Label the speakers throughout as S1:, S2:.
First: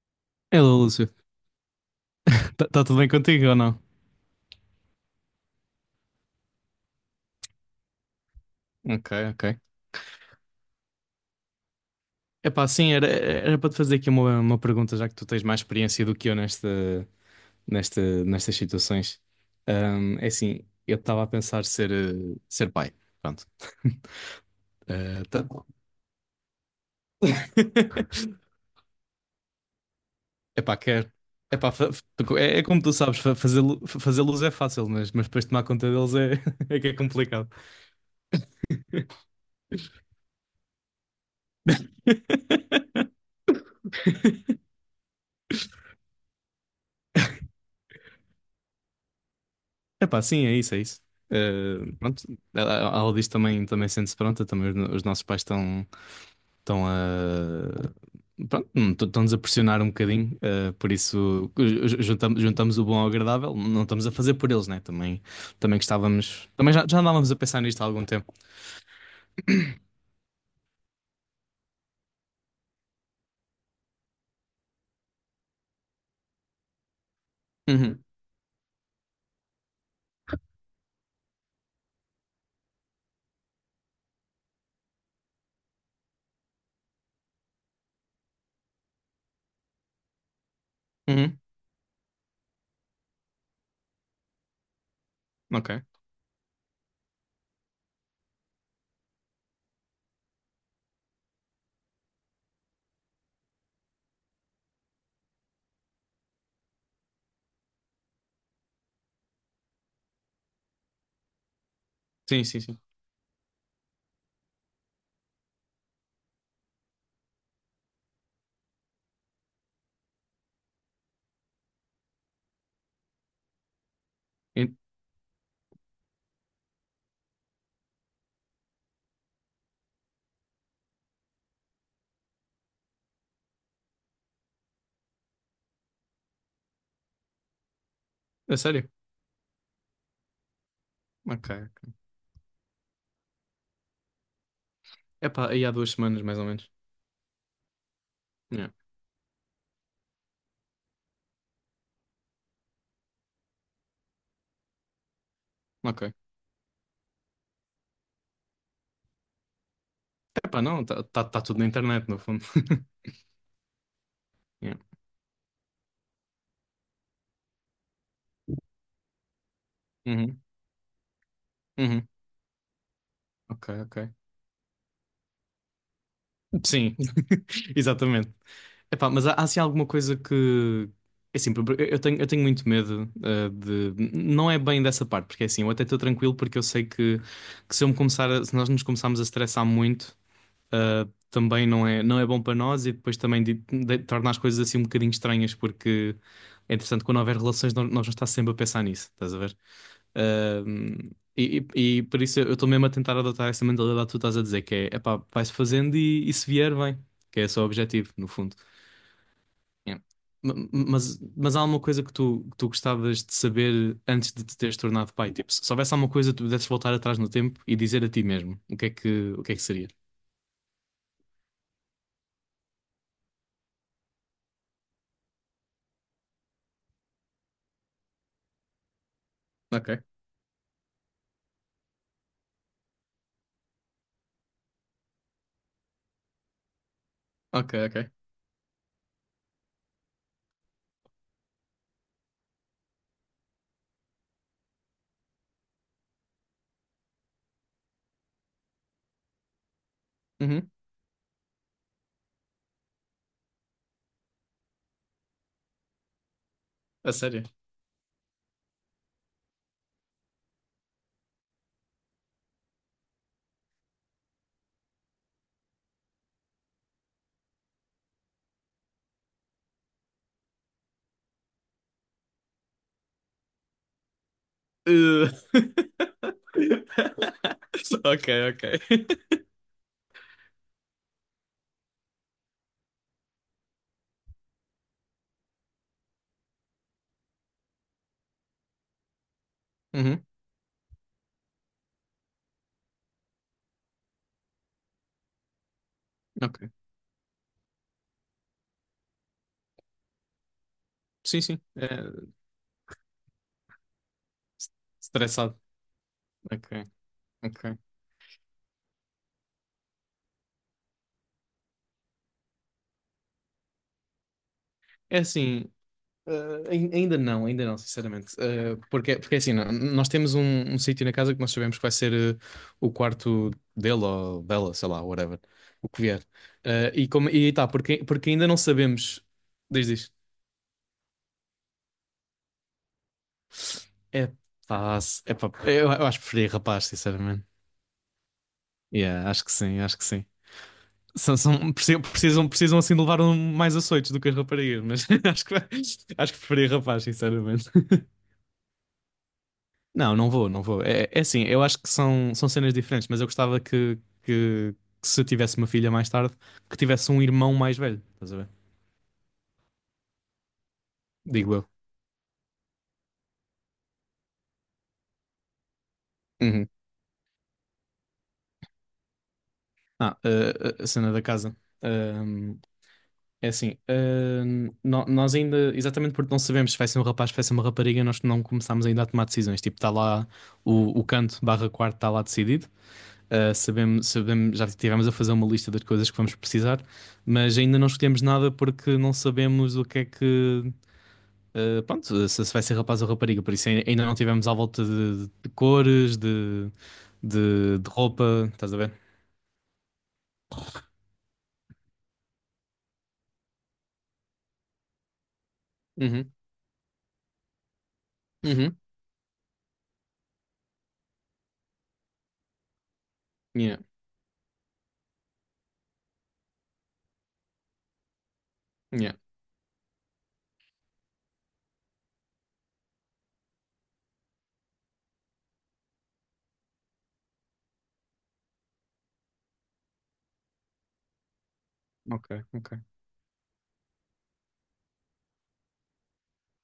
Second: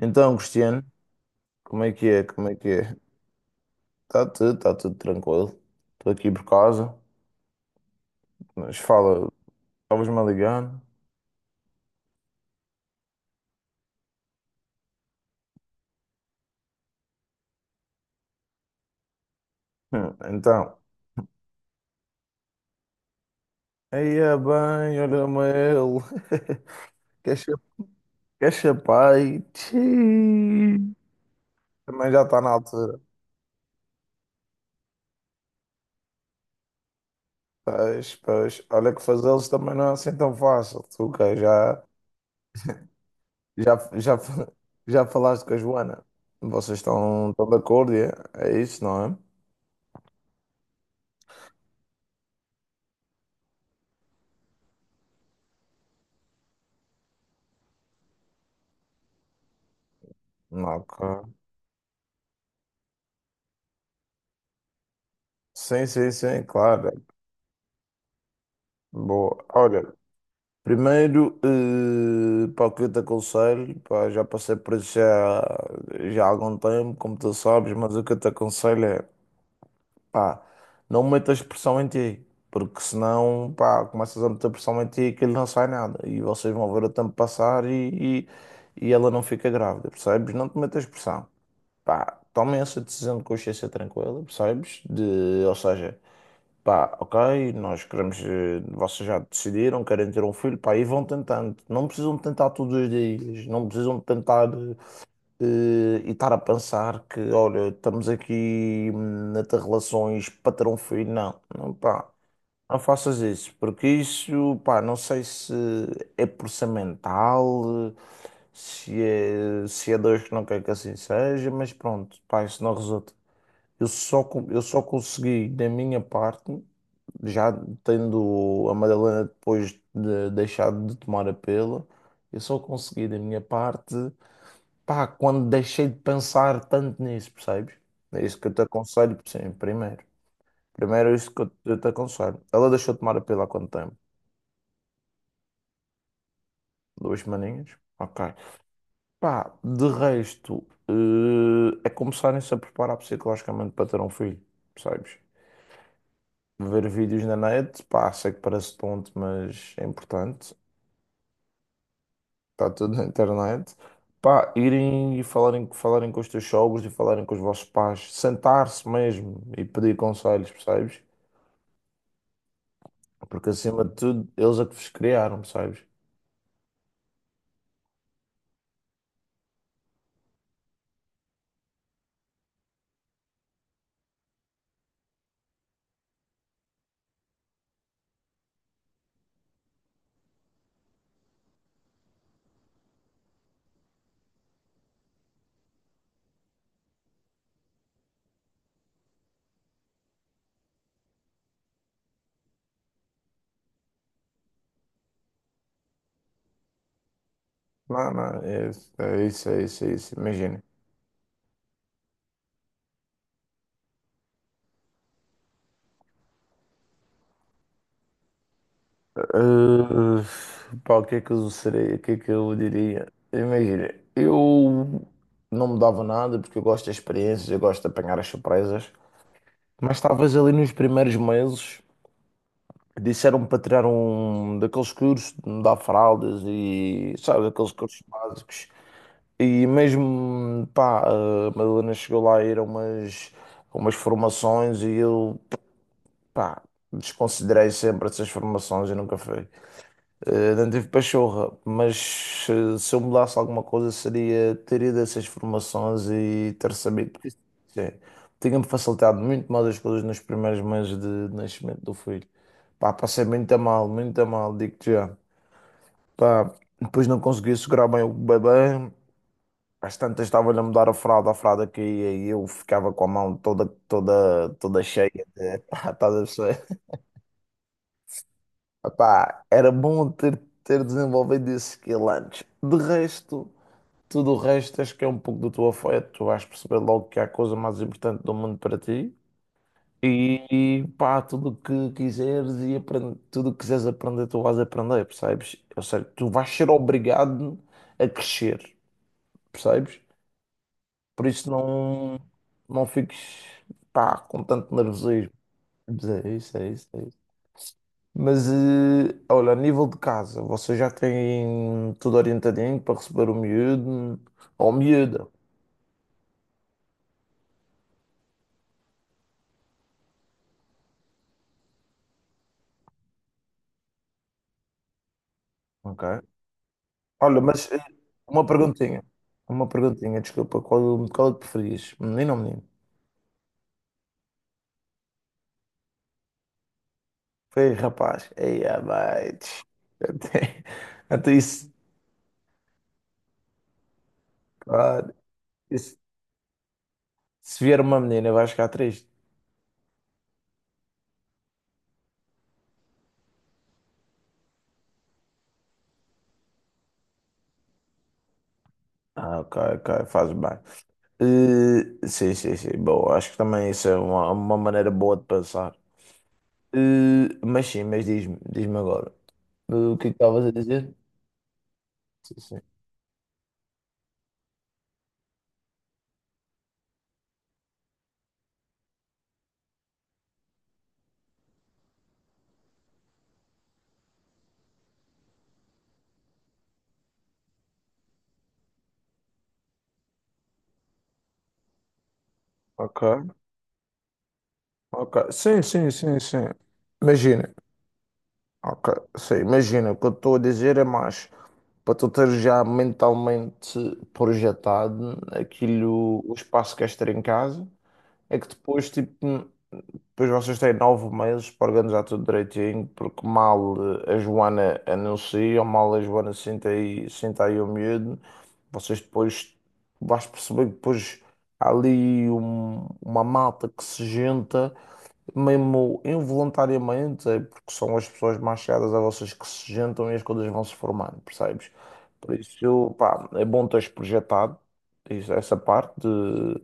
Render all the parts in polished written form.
S1: Então,
S2: Hello,
S1: Cristiano,
S2: Lúcio.
S1: como é que é? Como é que
S2: Está
S1: é?
S2: tudo bem contigo ou não?
S1: Está tudo tranquilo. Estou aqui por casa, mas
S2: Ok,
S1: fala,
S2: ok.
S1: estavas-me a ligar?
S2: Epá, sim, era para te fazer aqui uma pergunta, já que tu tens mais experiência do que eu nestas situações. É assim,
S1: Então,
S2: eu estava a pensar ser pai. Pronto.
S1: aí é bem,
S2: Eh,
S1: olha-me
S2: tá-
S1: ele. Quer cha- quer chapai?
S2: Epá,
S1: Tchiii.
S2: quer. Epá,
S1: Também já está na
S2: é como tu
S1: altura.
S2: sabes, fazer luz é fácil, mas depois tomar conta deles é, é que é complicado.
S1: Pois, pois, olha que fazê-los também não é assim tão fácil. Tu que já, já, fa- já falaste com a Joana. Vocês estão de acordo, é? É isso, não é?
S2: Epá, sim, é isso, é isso. Pronto, a Aldiz também sente-se pronta, também os, os nossos pais estão estão a pronto, estão-nos a pressionar um bocadinho,
S1: Não,
S2: por
S1: claro.
S2: isso juntamos o bom ao agradável, não estamos a fazer por eles, né? Também
S1: Sim, sim, sim,
S2: gostávamos, também já
S1: claro.
S2: andávamos a pensar nisto há algum tempo.
S1: Boa. Olha, primeiro, pá, o que eu te aconselho, pá, já passei por isso já, já há algum tempo, como tu sabes, mas o
S2: Uhum,
S1: que eu te aconselho é, pá, não metas pressão em ti, porque senão, pá, começas a meter pressão em ti e aquilo não sai nada, e vocês vão ver o tempo passar e, e ela não fica grávida, percebes? Não te metas pressão,
S2: uhum,
S1: pá, tomem essa decisão de consciência tranquila, percebes? Ou
S2: ok.
S1: seja... Pá, ok, nós queremos. Vocês já decidiram, querem ter um filho, pá, e vão tentando. Não precisam de tentar todos os dias, não precisam de tentar eh, e estar a pensar que, olha, estamos aqui a ter relações para ter um filho. Não, não, pá,
S2: Sim, sim, sim.
S1: não faças isso, porque isso, pá, não sei se é por ser mental, se é Deus que não quer que assim seja, mas pronto, pá, isso não resulta. Eu só, con- eu
S2: E-
S1: só consegui, da minha parte já tendo a Madalena depois de deixado de tomar a pílula, eu só consegui da minha parte, pá, quando deixei de pensar tanto nisso, percebes? É isso que eu
S2: a
S1: te
S2: sério?
S1: aconselho, sim, primeiro. Primeiro é isso que eu
S2: Ok.
S1: eu te aconselho. Ela deixou de tomar a pílula há quanto tempo?
S2: Epá, aí há 2 semanas mais ou menos.
S1: 2 semaninhas? Ok.
S2: Yeah.
S1: Pá, de resto, é começarem-se a preparar psicologicamente para ter um filho, percebes?
S2: Ok.
S1: Ver vídeos na net, pá, sei que parece tonto, mas é importante.
S2: Epá, não, tá tudo na internet, no fundo.
S1: Está tudo na internet. Pá,
S2: Yeah.
S1: irem e falarem com os teus sogros e falarem com os vossos pais, sentar-se mesmo e pedir
S2: Uhum,
S1: conselhos, percebes?
S2: uhum.
S1: Porque
S2: Ok,
S1: acima de
S2: ok.
S1: tudo, eles é que vos criaram, percebes?
S2: Sim, exatamente. Epá, mas há assim alguma coisa que. É assim, eu tenho muito medo de. Não é bem dessa parte, porque é assim, eu até estou tranquilo porque eu sei que se eu me começar se nós nos começarmos a estressar muito, também não é bom para nós e depois também torna as coisas assim um bocadinho estranhas, porque é interessante quando houver relações, nós vamos estar sempre a pensar nisso, estás a ver? Um, e por isso eu estou mesmo a tentar adotar essa mentalidade que tu estás a dizer, que é, epá, vai-se fazendo e se vier, vem. Que é esse o objetivo,
S1: Não,
S2: no
S1: não,
S2: fundo.
S1: é, isso, é isso, é isso, é
S2: Yeah.
S1: isso,
S2: Ma-
S1: imagina.
S2: Mas, mas há alguma coisa que tu gostavas de saber antes de te teres tornado pai? Tipo, se houvesse alguma coisa que tu pudesses voltar atrás no tempo e dizer a ti mesmo, o que é que seria?
S1: Uh, pá, o que é que eu seria, o que é que eu diria? Imagina, eu não mudava nada porque eu gosto de experiências, eu gosto de apanhar as surpresas,
S2: Ok,
S1: mas talvez ali nos primeiros meses. Disseram-me para tirar um daqueles cursos de mudar fraldas e, sabe, daqueles
S2: ok,
S1: cursos
S2: ok.
S1: básicos. E mesmo, pá, a Madalena chegou lá a ir a umas formações e eu, pá, desconsiderei sempre essas formações e nunca fui. Não
S2: Uhum.
S1: tive pachorra, mas se eu mudasse alguma coisa seria ter ido a essas formações e ter sabido.
S2: A sério?
S1: Sim, tinha-me facilitado muito mais as coisas nos primeiros meses de nascimento do filho. Pá, passei muito a mal, digo-te já. Pá, depois não conseguia segurar bem o bebê. Às tantas estava-lhe a mudar a fralda caía e eu ficava com a mão toda, toda, toda cheia
S2: Uh.
S1: de... Pá, estás a perceber?
S2: Ok, ok.
S1: Epá, era bom ter desenvolvido esse skill antes. De resto, tudo o resto acho que é um pouco do teu afeto. Tu vais perceber logo que há a coisa mais importante do mundo para ti.
S2: Uhum.
S1: E, e pá, tudo o que quiseres aprender, tu vais aprender, percebes? Ou seja, tu vais
S2: Ok.
S1: ser obrigado a crescer, percebes? Por
S2: Sim,
S1: isso
S2: sim. É,
S1: não, não fiques, pá, com tanto nervosismo.
S2: estressado.
S1: Mas é isso, é
S2: Ok.
S1: isso, é isso.
S2: Ok.
S1: Mas, olha, a nível de casa, vocês já têm tudo orientadinho para receber o miúdo ou
S2: É
S1: miúda,
S2: assim, ainda não, sinceramente. Porque é assim, nós temos um sítio na casa que nós sabemos que vai ser o quarto dele ou dela, sei lá, whatever, o que
S1: ok?
S2: vier. E como,
S1: Olha,
S2: e tá,
S1: mas
S2: porque
S1: uma
S2: ainda não
S1: perguntinha,
S2: sabemos.
S1: uma
S2: Diz, diz.
S1: perguntinha, desculpa, qual é que preferias, menino ou menino?
S2: É pá, é pá, eu acho que preferia rapaz, sinceramente.
S1: Ei, rapaz, ei, ah,
S2: Yeah, acho
S1: mate.
S2: que sim, acho que sim.
S1: até, até
S2: São,
S1: isso,
S2: são- precisam, precisam, precisam assim de levar mais açoites do que as raparigas, mas
S1: claro,
S2: acho que,
S1: isso-
S2: acho que preferia rapaz,
S1: se
S2: sinceramente.
S1: vier uma menina vais ficar triste.
S2: Não, não vou, não vou. É assim, eu acho que são cenas diferentes, mas eu gostava que, que se eu tivesse uma filha mais tarde, que tivesse um irmão mais velho, estás a ver?
S1: Ah, ok, ok, faz bem.
S2: Digo eu.
S1: Sim, sim, sim, bom, acho que também isso é uma maneira boa de pensar.
S2: Uhum.
S1: Mas sim, mas diz-me agora. O que é que
S2: Ah,
S1: estavas a
S2: a
S1: dizer?
S2: cena da casa.
S1: Sim,
S2: Ahm,
S1: sim.
S2: É assim, nós ainda, exatamente porque não sabemos se vai ser um rapaz, se vai ser uma rapariga, nós não começámos ainda a tomar decisões. Tipo, está lá o, o canto barra quarto, está lá decidido. Ah, sabemos, sabemos, já tivemos a fazer uma lista das coisas que vamos precisar mas ainda não escolhemos nada porque não sabemos o que é que pronto, se vai ser
S1: Ok,
S2: rapaz ou rapariga, por isso ainda não tivemos à volta de,
S1: ok.
S2: de
S1: Sim, sim,
S2: cores,
S1: sim, sim.
S2: de,
S1: Imagina.
S2: de, de roupa, estás a ver?
S1: Ok, sim, imagina. O que eu estou a dizer é mais para tu ter já mentalmente projetado aquilo,
S2: Uhum,
S1: o espaço que queres ter em casa, é que
S2: uhum,
S1: depois, tipo. Depois vocês têm 9 meses para organizar tudo direitinho, porque mal
S2: yeah,
S1: a Joana anuncia, ou mal a Joana senta aí o medo vocês
S2: yeah,
S1: depois vais perceber que depois há ali uma malta que se junta mesmo involuntariamente, é porque são as pessoas mais chegadas a vocês que se juntam e as coisas vão se formando, percebes?
S2: ok,
S1: Por
S2: ok.
S1: isso, pá, é bom teres projetado essa parte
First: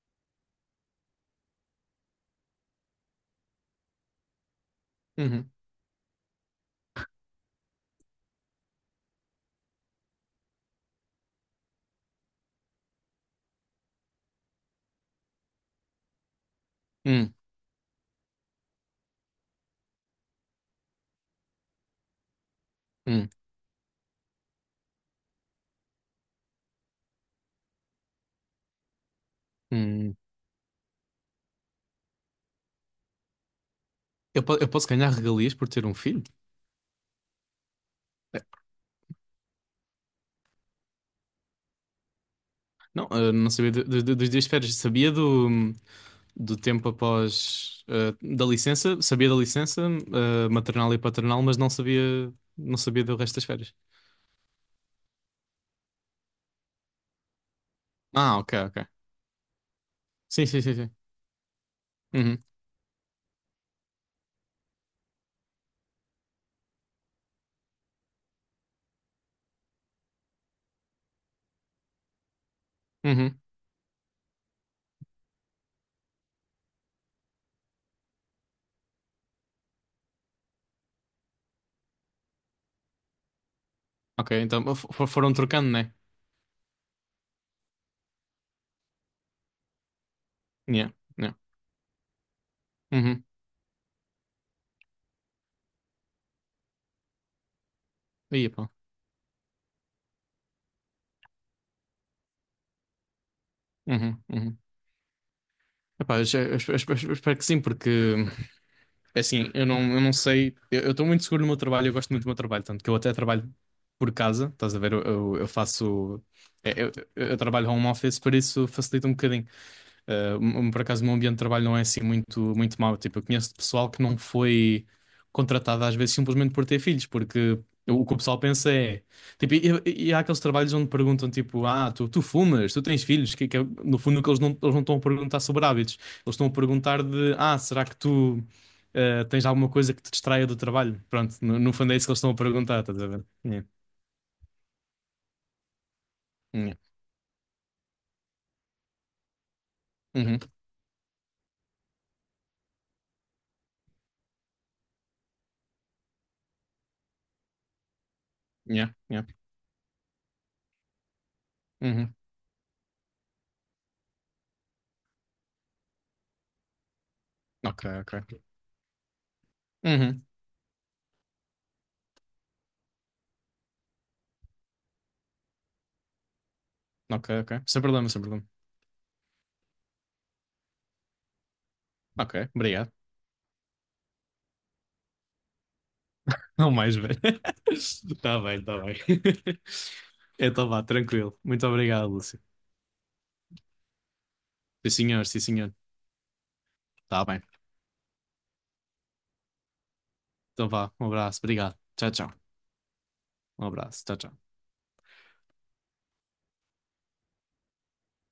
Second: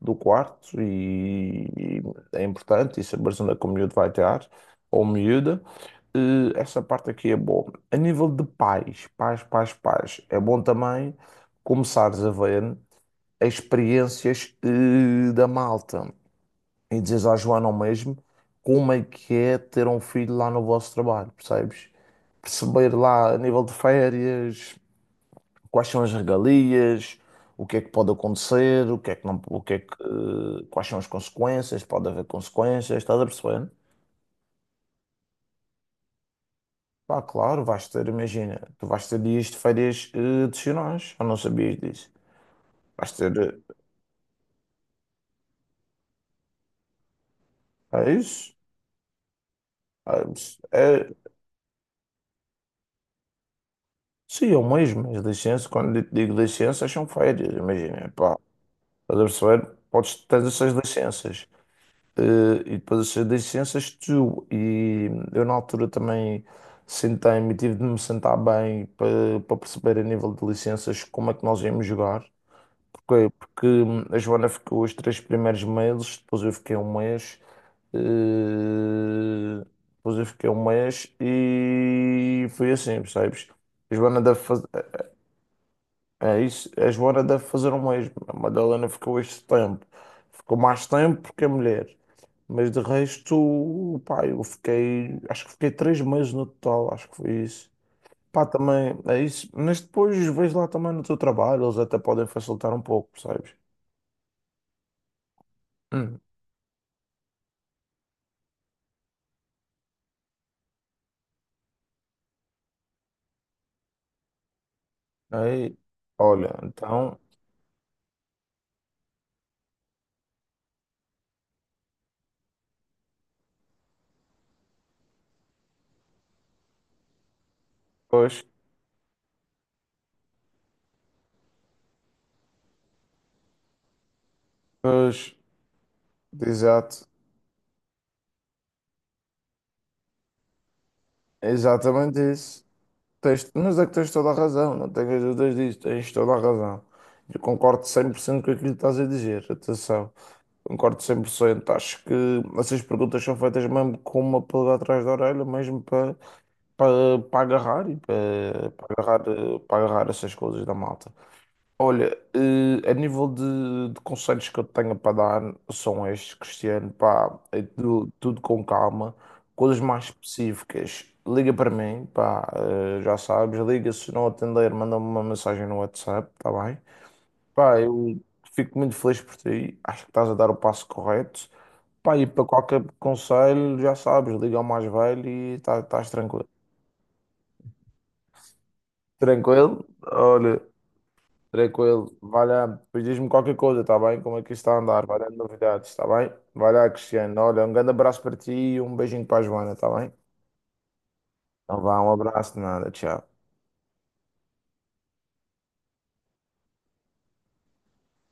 S1: do quarto e é importante e saberes onde é que o miúdo vai estar, ou
S2: Uhum,
S1: miúda. Essa parte aqui é boa. A nível de pais, é bom também começares a ver as experiências da malta e dizes
S2: hum,
S1: à Joana ao mesmo como é que é ter um filho lá no vosso trabalho, percebes? Perceber
S2: hum,
S1: lá a nível de férias, quais são as regalias, o que é que pode acontecer, o que é que não, o que é que,
S2: hum.
S1: eh, quais são as consequências, pode haver consequências, estás a perceber?
S2: Eu posso ganhar regalias por ter um filho?
S1: Pá, claro, vais ter,
S2: É.
S1: imagina, tu vais ter dias de férias adicionais, eu não sabias disso.
S2: Não,
S1: Vais ter,
S2: não sabia dos dias de férias, sabia do tempo após,
S1: é
S2: da
S1: isso?
S2: licença, sabia da licença,
S1: É, isso.
S2: maternal e
S1: É-
S2: paternal, mas não sabia do resto das férias.
S1: sim, eu mesmo, as licenças, quando eu digo licenças, são férias, imagina, pá.
S2: Ah, ok, ok.
S1: Estás a perceber? Podes, tens
S2: Sim, sim,
S1: essas
S2: sim, sim.
S1: licenças.
S2: Uhum,
S1: E depois essas licenças tu. E eu na altura também sentei-me, tive de me sentar bem para, perceber a nível de licenças como é que nós íamos jogar. porque
S2: uhum.
S1: Porque a Joana ficou os 3 primeiros meses, depois eu fiquei um mês. eh, depois eu fiquei um mês e foi assim, percebes? A Joana
S2: Ok,
S1: deve, faz-
S2: então foram trocando, né?
S1: é isso, a Joana deve fazer o mesmo. A Madalena ficou este tempo. Ficou mais
S2: Yeah,
S1: tempo
S2: yeah.
S1: porque é mulher. Mas de
S2: Uhum.
S1: resto, pá, eu fiquei. Acho que fiquei 3 meses no total, acho que foi isso. Pá,
S2: Aí, pá.
S1: também é isso. Mas depois vejo lá também no teu trabalho, eles até podem facilitar um pouco, percebes?
S2: Uhum, uhum. Epá,
S1: Hum.
S2: eu, já- eu espe- eu espero que sim, porque é assim, eu não sei, eu estou muito seguro no meu trabalho, eu gosto muito do meu trabalho, tanto que eu até trabalho por casa, estás a ver? Eu
S1: Aí,
S2: faço,
S1: olha,
S2: é, eu,
S1: então,
S2: eu- eu trabalho home office, por isso facilita um bocadinho. Por acaso, o meu ambiente de trabalho não é assim muito, muito mau. Tipo, eu conheço pessoal que não foi contratado às vezes simplesmente por ter filhos, porque o que o pessoal
S1: pois,
S2: pensa é. Tipo, e há aqueles trabalhos onde perguntam, tipo, ah, tu fumas, tu tens filhos, que é, no fundo, que eles não estão a
S1: pois,
S2: perguntar sobre hábitos, eles estão a perguntar
S1: exato,
S2: de, ah, será que tu. Tens alguma coisa que te distraia do trabalho? Pronto, no fundo é isso que
S1: exatamente
S2: eles estão a
S1: isso.
S2: perguntar, estás a ver?
S1: Tens,
S2: Yeah.
S1: mas é que tens toda a razão, não tenhas dúvidas disso, tens toda a
S2: Yeah.
S1: razão. Eu concordo 100% com aquilo que estás a dizer, atenção,
S2: Uhum.
S1: concordo 100%. Acho que essas perguntas são feitas mesmo com uma pulga atrás da orelha, mesmo para agarrar e para para
S2: Yeah. Yeah.
S1: agarrar, eh, para agarrar essas coisas da malta.
S2: Uhum.
S1: Olha, a nível de conselhos que eu tenho para dar são estes, Cristiano, pá, é
S2: Ok,
S1: tudo,
S2: ok.
S1: tudo com calma, coisas mais
S2: Uhum.
S1: específicas, liga para mim, pá, já sabes, liga, se não atender, manda-me uma mensagem no WhatsApp, tá bem?
S2: Ok, ok.
S1: Pá,
S2: Sem problema,
S1: eu
S2: sem problema.
S1: fico muito feliz por ti, acho que estás a dar o passo correto, pá, e
S2: Ok,
S1: para qualquer
S2: obrigado.
S1: conselho, já sabes, liga ao mais velho e estás tranquilo.
S2: Não mais, velho. Está bem, está bem.
S1: Tranquilo? Olha,
S2: Então vá, tranquilo. Muito obrigado,
S1: tranquilo,
S2: Lúcio.
S1: vai lá, depois diz-me qualquer coisa, tá bem? Como é que isto está a
S2: Sim,
S1: andar? Vai
S2: senhor,
S1: dando
S2: sim, senhor.
S1: novidades, tá bem? Vai lá,
S2: Está
S1: Cristiano.
S2: bem.
S1: Olha, um grande abraço para ti e um beijinho para a Joana, tá bem?
S2: Então vá, um abraço, obrigado.
S1: Então vá,
S2: Tchau,
S1: um
S2: tchau.
S1: abraço de nada, tchau.
S2: Um abraço, tchau, tchau.